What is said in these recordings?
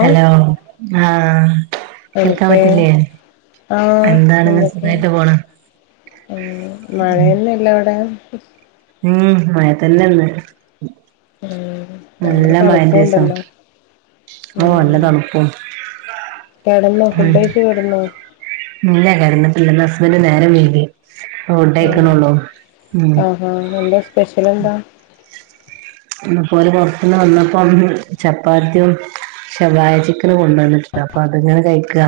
Hello ആഹ് കേൾക്കാൻ എനിക്ക് പറ്റില്ലേ. എന്താണ് സുഖായിട്ട് പോണാ. ഏഹ് മഴയൊന്നുല്ലെ അവിടെ? ഉം മഴ തന്നെ ന്ന്. ഉം ഭയങ്കര മഴന്റെസം തണുപ്പൂണ്ടല്ലോ ഓ നല്ല ഉം തണുപ്പും കെടന്നോ ഉം ഫുഡഴിച്ച് കിടന്നോ? ഇല്ല കെടന്നിട്ടില്ല. ഇന്ന് ഹസ്ബന്റ് നേരം വൈകി. ഫുഡ് ആഹ് കഴിക്കണൊള്ളൂ ഉം ആഹാ എന്താ സ്പെഷ്യൽ എന്താ? ഇന്ന്പ്പോല് പൊർത്ത്ന്ന് വന്നപ്പം ചപ്പാത്ത്യും ശവായ ചിക്കനും കൊണ്ട്‌ വന്നിട്ടിണ്ട്. അപ്പൊ അത്ങ്ങനെ കഴിക്കാ.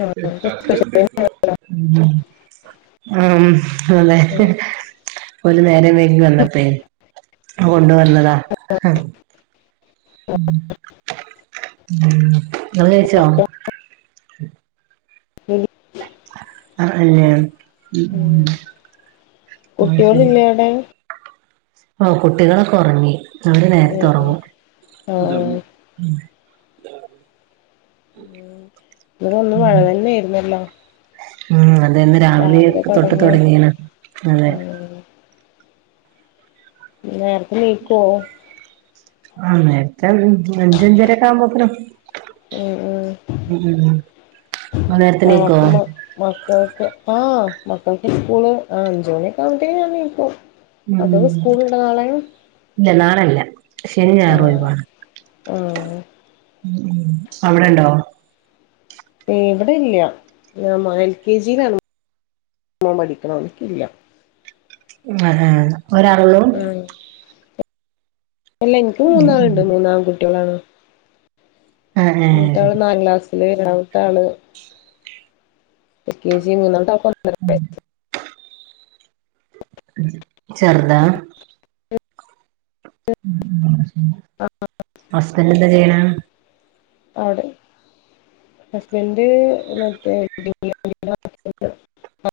ആ, സ്പെഷ്യൽ ആഹ് അതെ ഉം, ഓല് നേരം വെയ്കി വന്നപ്പേ കൊണ്ടുവന്നതാ. ഹാ ഉം ഇങ്ങൾ കഴിച്ചോ? [unintelligible] ആഹ് അല്ലെ ഉം ഉം അത് കുട്ട്യോൾ ശരി ഇല്ലെ അവിടെ? ഓഹ് കുട്ടികളൊക്കെ ഒറങ്ങി അവര് നേരത്തെ ഏഹ് ഒറങ്ങും. [inaudible] ആഹ് ഇതൊന്ന് മഴ തന്നേയിരുന്നല്ലോ ഉം അതെന്ന രാവിലെ തൊട്ട് തുടങ്ങിയ തുടങ്ങിയാണ് അതെ ഉം നേരത്തെ എണീക്കോ ആഹ് നേരത്തെ അഞ്ചഞ്ചരക്കെ ആമ്പോത്തേനും മ് മ് മ് ആഹ് അപ്പ മക്കൾക്ക് ആഹ് മക്കൾക്ക് സ്കൂള് ആഹ് അഞ്ച് മണിയൊക്കെ ആവുമ്പോത്തേക്ക് ഞാൻ എണീക്കും ഉം അപ്പൊ സ്കൂൾ ഇണ്ട നാളെം ഇല്ല നാളെല്ല ശനി ഞായറും ആഹ് ആഹ് മ് അവിടെണ്ടോ ഏഹ് ഇവിടെല്ല എൽ കെ ജിയിലാണ് മോന് പടിക്കണ് എനിക്കില്ല അതാ ഒരാളുളളൂ ആഹ് അല്ല എനിക്ക് ഉം മൂന്നാളുണ്ട് മൂന്നാൺ കുട്ടികളാണ് ആഹ് ആഹ് മൂത്താള് ശരി നാല് ക്ലാസ്സില് രണ്ടാമത്താള് എൽകെജി ഉ ചെറുതാ മ് മ് ഹസ്ബന്റ് എന്താ ചെയ്യണേ അവിടെ ഹസ്ബന്റ് മറ്റേ [inaudible]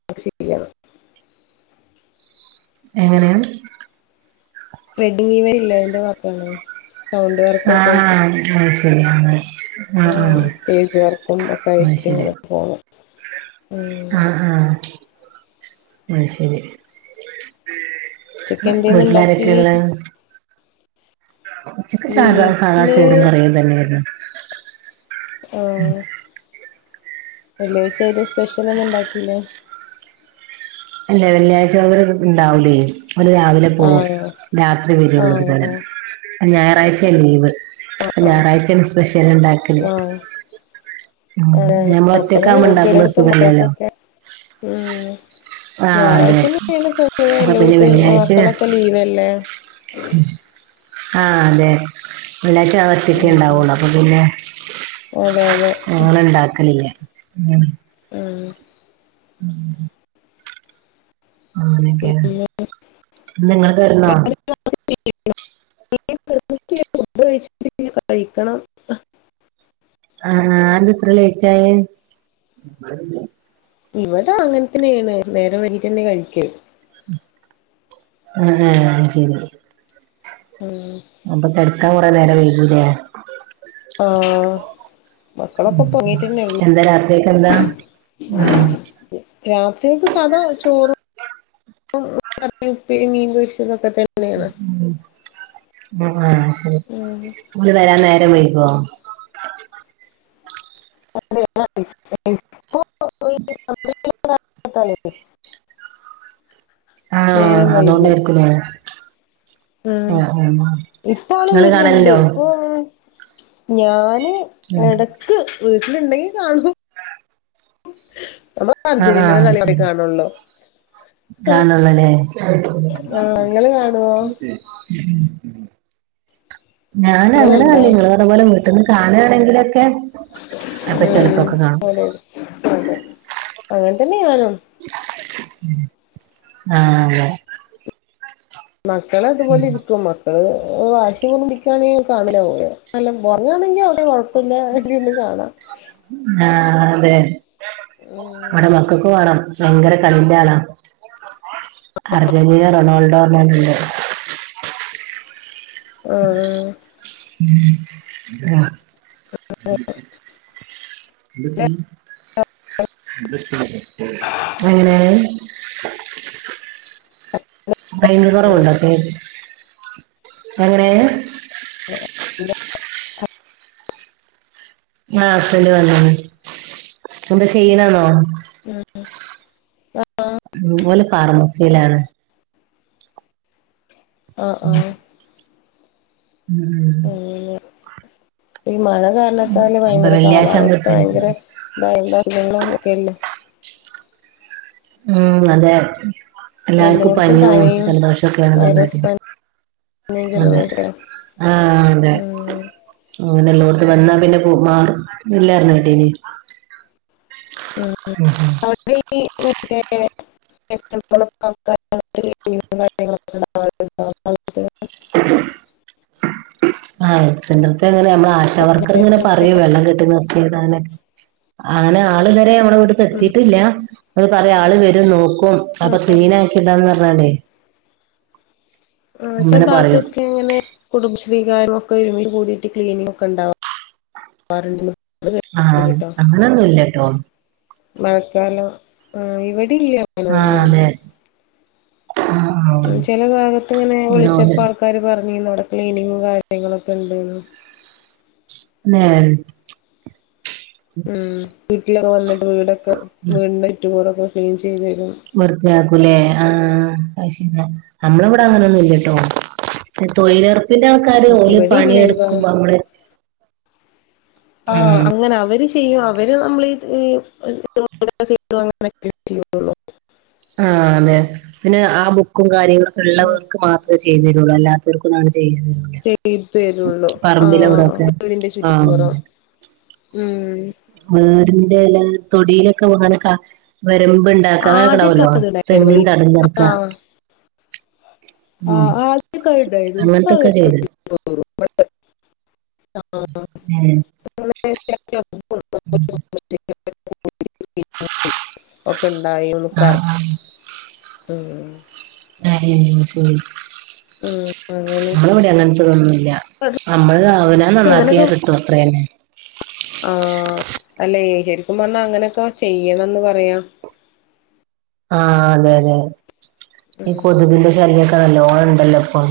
വർക്ക് ചെയ്യാണ്. എങ്ങനെയാണ് വെഡിങ്ങ് ഇവനില്ലേ അതിന്റെ വർക്കണ് ആഹ് ആഹ് അത് ശരിയാണ് സ്റ്റേജ് വർക്കും ഒക്കെ ആയിട്ട് ശരി ഇങ്ങനെ പോണ് ഉം ആഹ് ആഹ് അത് ശെരി ഉച്ചക്ക് എന്തേന്നു ഉണ്ടാക്കി വീട്ടിലാരൊക്കെയാ ഇള്ളെ ഉച്ചക്ക് സാധാ സാധാ വീട്ടില് ചോറും കറിയും തന്നേയിരുന്നു ആഹ് വെള്ളിയാഴച അയില് സ്പെഷ്യലൊന്നും ഇണ്ടാക്കില്ലേ അല്ല വെള്ളിയാഴ്ച്ച അവര് ഇണ്ടാവൂലേ അവര് രാവിലെ ഓഹ് ആഹ് രാത്രി വരുള്ളുന്ന് ആഹ് പറഞ്ഞു ഞായറാഴ്ച്ചയാ ലീവ് ഞായറാഴ്ച്ചാണ് സ്പെഷ്യല് ഇണ്ടാക്കല് ആഹ് മ് ആഹ് അപ്പഴേ ഞമ്മളൊറ്റക്കാവുമ്പ ഇണ്ടാക്കുമ്പോ എല്ലോടത്തും സുഖല്ലല്ലോ മക്കൾക്കൊക്കെ ഉം ആഹ് അതെ ഞായറാഴ്ച്ചന്നെ [unintelligible] അപ്പൊ പിന്നെ എല്ലോട്തേം വെള്ളിയാഴ്ച മക്കളൊക്കെ ലീവല്ലേ ആഹ് അതെ വെള്ളിയാഴ്ച്ച ഞാനൊറ്റെക്കെ ഉം ഇണ്ടാവുള്ളു അപ്പപിന്നെ അതെ അതെ ഇങ്ങള്ണ്ടാക്കലില്ലേ ഉം ആഹ് മ് ആന്നിക്കെ നിങ്ങള് കെടന്ന [inaudible] ഫുഡ് കഴിച്ചിട്ടില്ല കഴിക്കണം ആഹ് അതന്തെ ഇത്ര ലേറ്റായേ മ് ഇവിട അങ്ങനെ തന്നേണ് നേരം വൈകീട്ട്ന്നെ കഴിക്കൂ ആഹ് ശെരി മ് അപ്പൊ കെടക്കാൻ കുറേ നേരം വൈകൂലേ ആഹ് മക്കളൊക്കെ ഇപ്പൊ ഒറങ്ങീട്ടന്നെ ഉള്ളൂ എന്താ രാത്രിക്കക്കെന്താ മ് രാത്രിക്കക് സാധാചോറും കറി ഉപ്പേ മീൻപൊരിച്ചതൊക്കെതന്നെ. നെയാണ്. ആ... ശരി ഉം അത് വരാൻ നേരം വൈകോ... ആഹ [inaudible] തലെ ആ... നേരം വൈകും അതോണ്ടായിരിക്കുലേ... ഉം ഇപ്പോള് നിങ്ങള് വീട്ടില്ണ്ട് കാണലുണ്ടോ ഇപ്പൊ.. ഞാന് ഉം എടക്ക് വീട്ടിലുണ്ടെങ്കി കാണും നമ്മളൊക്കെ അർജന്റീനന്റെ കളിയെ കാണൊള്ളു. കാണൊള്ളുലേ... ആഹ് ഇങ്ങള് കാണുവോ ഇങ്ങള് ഞാന്അങ്ങനെ കണ്ടോ കാണലില്ല ങ്ങള് പറഞ്ഞ പോലെ വീട്ട്ന്ന് കാണാണെങ്കിലൊക്കെ ക്കെ ഉം ഇപ്പൊചെലപ്പൊക്കെ കാണും അതെ അതെ അങ്ങനെതന്നെയാഞാനും ആലെ.. അതെ മക്കളത്പോലിരിക്കും മ വാശിറുമ്പികാണേയ് കാണലില്ല ഒറങ്ങാണെങ്കിവല്യകൊഴ പ്പല്ലാതിര്ന്ന് കാണാ..... ആ... തെ ഉം അവ്ടെ മക്കൾക്കുംകാണാം ഭയങ്കര കളിന്റാളാ.... അർജന്റീന റൊണാൾഡോറ്ഞാല്ണ്ട് അ ആ.... [inaudible] [inaudible] ആഹ ഇന്നത്തി. [inaudible] അങ്ങനെ [inaudible] എങ്ങനെ? ആഹ.. അപ്പല് വന്നണ് എന്ത ചെയ്യണന്നോ? മ്മ്മ് ഉം ഓല് ഫാർമസീലാണ്. ആഹ ആഹ ഉംമ് അങ്ങനെ ഈ മഴ കാരണത്താല് ഭയങ്കര വെള്ളിയാഴ്ച ആവുമ്പോ കാലാവസ്ഥ ഭയങ്കര തിരക്കണം [unintelligible] ഒക്കെല്ലേ ആ അതേ എല്ലാർക്കും പനിയും ജലദോഷോക്കെയണെന്ന് വൈറസ് പറഞ്ഞിട്ട് പനിയും അതെ ജലദോഷം ആഹ അതെ ഉം അങ്ങനെ എല്ലോടൊത്തും വന്നാ പിന്നെ മാറും ഇല്ലാരുന്ന് കേട്ടീന് ഉം മ്മ് മ്മ് [unintelligible] ആ സെൻ്ററത്തെ അതുതന്നെ നമ്മള് ആശ വർക്കറിങ്ങനെ പ വെള്ളം കിട്ടന്ന തീർന്നരന്നെ ആന്നെ ആളിതുവരെ നമ്മടെ വീട്ടിത്തെത്തിട്ടുവില്ല അത് പറയാ ആള് വരും നോക്കും അപ്പ ക്ലീനാക്കിയിടാന്ന് പറഞ്ഞാണ്ടേ ആ ചെ അങ്ങനെ പറയും ഭാഗത്തൊക്കെങ്ങനെ കുടുംബശ്രീകാര് നോക്കുവായിരുന്നു [unintelligible] ക്ലീനിങക്കെ ഇണ്ടാവാറുണ്ടെന്ന് ആ അങ്ങനൊന്നുയില്ലട്ടോ മഴക്കാലം ആ ഇവിടെയില്ല ആഹ അതെ ആ ആ ചെല ഭാഗത്തിങ്ങനെ അങ്ങനെ ഓല് വിളിച്ചപ്പ ആൾക്കാര് പറഞ്ഞിന്നവിടെ ക്ലീനിങ്ങും കാര്യങ്ങളൊക്കെ ഇണ്ടെന്ന് ന്നെ മ്മ് വീട്ടിലൊക്കെ വന്നിട്ട് വീടൊക്കെ വീടിന് ചുറ്റുപോലൊക്കെ ക്ലീൻ ചെയ്തു തരും വൃത്തിയാക്കൂലെ ആ നമ്മളിവിടെങ്ങനൊന്നുയില്ലട്ടോ തൊഴിലുറപ്പിന്റെ ആൾക്കാര് ഓല് ഇവിടെ ഇല്ല ഈ ഭാഗം പണിയെടുക്കുമ്പോ നമ്മള് ആ ഉം അങ്ങനെ അവര് ചെയ്യും അവര് നമ്മളീ ഈ [unintelligible] ചെയ്യത്തൊള്ളു ആ അതെ പിന്നെ ആ ബുക്കും ഉം കാര്യങ്ങളൊക്കെയൊള്ളവർക്ക് മാത്രേ ചെയ്തു തരുവൊള്ളൂ അല്ലാതെ ചെയ്തു തരുള്ളൂ [unintelligible] ആഹ് പറമ്പിലവിടൊക്കെ ആ മ്ഹ് വീടിന്റെയില് തൊടിയിലൊക്കെ വന വരമ്പു ആദ്യൊക്കെ അതുണ്ടായിരുന്നു ഈ തറക്ക ആഹ് ആ ഉം ആദ്യൊക്കെയുണ്ടായിരുന്നു ഇപ്പങ്ങനെ അങ്ങനത്തൊക്കെ ചെയ്തു [unintelligible] [unintelligible] മ്ഹ് [unintelligible] ഒക്കെയിണ്ടായോന്നു പറ ആഹ് ആഹ് ആഹ് [unintelligible] ഉം അങ്ങനെ നമ്മളിവിടെ അങ്ങനത്തേതൊന്നുമില്ല നമ്മള് അവനോൻ നന്നാക്കിയാ കി ട്ടും അത്രതന്നെ ആ അല്ല ഏ ശരിക്കും പറഞ്ഞാ അങ്ങനെയൊക്കെ ചെയ്യണോന്ന് പറയാ ആ അതെ അതെ ഈ ഉം കൊതുകിന്റെ ശല്യൊക്കെ നല്ലോണം ഒണ്ടല്ലോ ഇപ്പൊ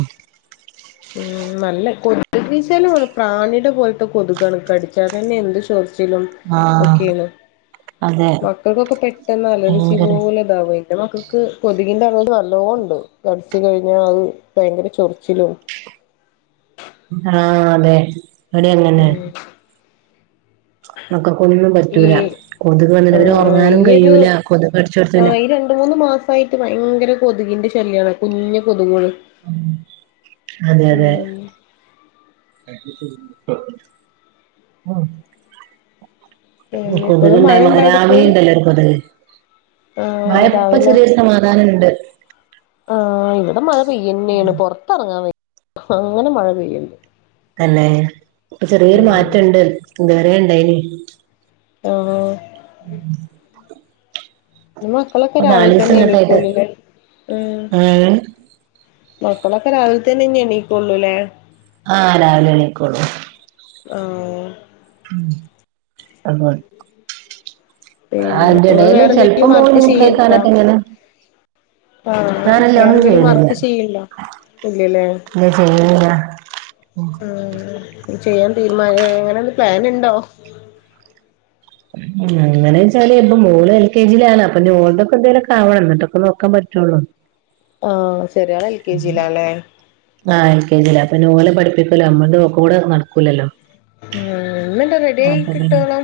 മ്ഹ് നല്ല കൊതുകുശല്യാണ് പ്രാണിയുടെ പോലത്തെ കൊതുകാണ് കടിച്ചാ പിന്നെ എന്ത് ചെ ചൊറിച്ചിലും ആഹ് ഒക്കെയാണ് അതെ മക്കക്കൊക്കെ പെട്ടെന്ന് അലർജി ഭയങ്കര പോലെ എൻ്റെ മക്കക്ക് കൊതുകിന്റെ കടി നല്ലോണുണ്ട് കടിച്ച് കഴിഞ്ഞാ ഭയങ്കര ചൊറിച്ചിലും ആഹ് അതെ ഇവിടേം അങ്ങനെ ഉം [inaudible] മക്കക്കൊന്നും ഈ പറ്റൂല കൊതുക് വന്ന് കഴിഞ്ഞ ആഹ് ഒറങ്ങാനും ഈയൊരു കഴിയൂല കൊതുക് കടിച്ചടുത്തു പിന്നെ ആഹ് ഈ രണ്ട് മൂന്ന് മാസ വായിട്ട് ഭയങ്കര കൊതുകിന്റെ ശല്യാണ് കുഞ്ഞ് കൊതുകുകള് മ്ഹ് അതെ അതെ ഉം മ്ഹ് പിന്നെ ഇപ്പഴും മഴ കൊതുകുണ്ടായിരുന്നു ഇണ്ടോ അവിട്ക്ക് രാവിലെയുണ്ടല്ലോ ഒരു കൊതുക് ആഹ് വായിപ്പൊ രാവിലെ ചെറിയൊരു സമാധാനൊണ്ട് ആഹ് ഇവിടെ മഴ പെയ്യന്നാണ് പൊറത്തിറങ്ങാൻ വയ്യ അങ്ങനെ മഴ പെയ്യണ്ട് തന്നെ ഇപ്പൊ ചെറിയൊരു ഉം മാറ്റം ഉണ്ട് ഇത് വരെയുണ്ടായിനി ആഹ് നിങ്ങളിപ്പോളൊക്കെ ഇപ്പൊ രാവിലെ നാല് ദിവസം തന്നെ ഇങ്ങട്ടായിട്ട് എണിക്കൂലല്ലോ ഉംഹ് ഏഹ് മക്കളൊക്കെ രാവിലത്തേനെ ഇനി എണീക്കുള്ളുവല്ലേ ആഹ് രാവിലെ എണീക്കൊള്ളു ആഹ് മ്ഹ് വന്നു വന്ന് പിന്നെ അയിന്റെ നിങ്ങള് ഇടേല് ചെലപ്പൊ വേറെന്തെങ്കിലും മോന് വർക്ക് ചെയ്യണ്ടോ മൂത്രമൊഴിക്കാനൊക്കെ എങ്ങനാ ആഹ് വേറെന്തേലും ചെയ്യണില്ല വർക്ക് ചെയ്യൺണ്ടോ ഇല്ല ചെയ്യുന്നില്ല ആഹ് ചെയ്യാൻ തീരുമാ എങ്ങനെയാണ് പ്ലാനുണ്ടോ ഉംഹ് അങ്ങനെ ചോയിച്ചാല് എന്റെ മോള് എൽ കെ ജിയിലാണ് അപ്പൊ [unintelligible] എന്തേലുവൊക്കെയാവണം എന്നിട്ടൊക്കെ നോ ക്കാൻ പറ്റുവൊള്ളൂ ആ ചെറിയാള് എൽ കെ ജിയിലാല്ലേ ആഹ് എൽ കെ ജിയിലാ അപ്പൊ ഓലെ പഠിപ്പിക്കല് അമ്മടെ കൂടെ നടക്കൂലല്ലോ ഉംഹ് ഇന്നെന്താ റെഡി ആയി അപ്പൊ പിന്നെ കിട്ടോളം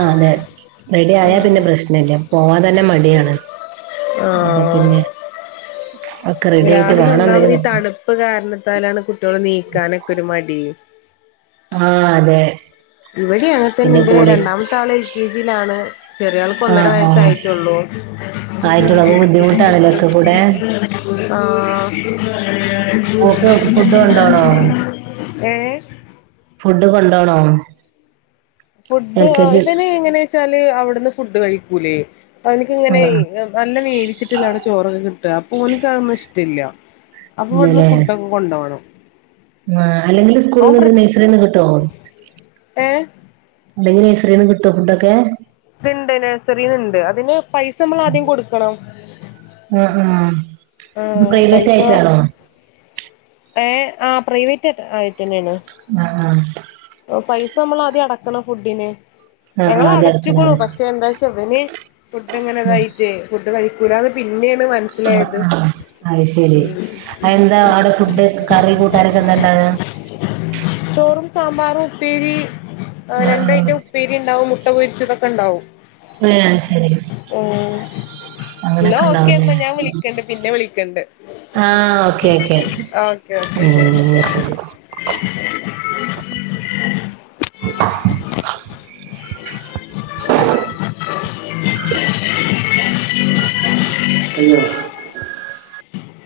ആഹ് അതെ റെഡി ആയാ പിന്നെ ഉം പ്രശ്നം ഇല്ല പോവാൻ തന്നെ മടിയാണ് അപ്പൊ ആഹ് പിന്നെ ഒക്കെ റെഡി ആയിട്ട് രാവിലെ കാണാൻ ഒന്നാമത് ഈ തണുപ്പ് കാരണത്താലാണ് കുട്ടികളെ നീക്കാനൊക്കെ ഒരു മടി ആ അതെ ഇവിടെ പിന്നെ അങ്ങനത്തെന്റെ കൂടെ രണ്ടാമത്തെ ആള് എൽ കെ ജി ലാണ് ചെറിയ ആൾക്ക് ഒന്നര ആഹ് ആഹ് വയസായിട്ടള്ളൂ. ആയിട്ടുള്ള ബുദ്ധിമുട്ടാണല്ലോ ഒക്കെ കൂടെ ആഹ് ഓക്ക് ഫുഡ് കൊണ്ടോണോ ഏ? ഫുഡ് കൊണ്ടോണോ? ഫുഡ് എൽ കെ ജി ഇവന് എങ്ങനെ വെച്ചാല് അവിടുന്ന് ഫുഡ് കഴിക്കൂലേ അവനക്കിങ്ങനെ ഈ ആഹ് നല്ല [unintelligible] ണ് ചോറൊക്കെ കിട്ടുക, അപ്പൊ ഓൻക്കതൊന്നും ഇഷ്ടല്ല അപ്പൊ ഇവിടുന്ന് ഫുഡക്കെ കൊണ്ടോണം ആ അല്ലെങ്കില് സ്കൂളിൽ ഓൻ പ്ര നിന്ന് നഴ്സറിന്ന് കിട്ടുവോ? ഏഹ് അല്ലെങ്കി നേസറിന്ന് കിട്ടോ ഫുഡൊക്കെ? ഇണ്ട് നഴ്സറിന്നുണ്ട് അതിന് പൈസ നമ്മൾ ആദ്യം കൊടുക്കണം. ആഹ്, ആഹ് ഇത് ആഹ് പ്രൈവറ്റ് ആയിട്ടാണോ? ഏഹ്, ആ പ്രൈവറ്റ് ആയിട്ടെന്നാണ് അ ആഹ് പൈസ നമ്മൾ ആദ്യം അടക്കണം ഫുഡിന്. ആഹ് ഞങ്ങൾ ആഹ് അതെ അടച്ചുകണ്, അടുത്തന്നല്ലേ പക്ഷെ എന്താച്ച അവന് ഫുഡ്‌ ഉം ഇങ്ങനെതായിട്ട് ഫുഡ് കഴിക്കൂലാന്ന് പിന്നെയാണ് മന അയ്ശരി, എന്താ അവിടെ ഫുഡ് കറി കൂട്ടാനൊക്കെ എന്താണ്ടക? സാമ്പാർ, ഉപ്പേരി ആഹ് രണ്ടായിറ്റം ഉപ്പേരി ഉണ്ടാവും മുട്ട പൊരിച്ചതൊക്കെ ഉണ്ടാവും. ഏഹ്, ശരി എന്ന അങ്ങനെയൊക്കെ ഓക്കെ ഉണ്ടാവുംല്ലേ എന്നാ ഞാൻ വിളിക്കണ്ട് പിന്നെ വിളിക്കണ്ട് ആഹ് ഓക്കെ ഓക്കെ ഓക്കെ, ഓക്കെ ഉം ശരി. ശരി ! !! ! ഉ ഉ ഹലോ?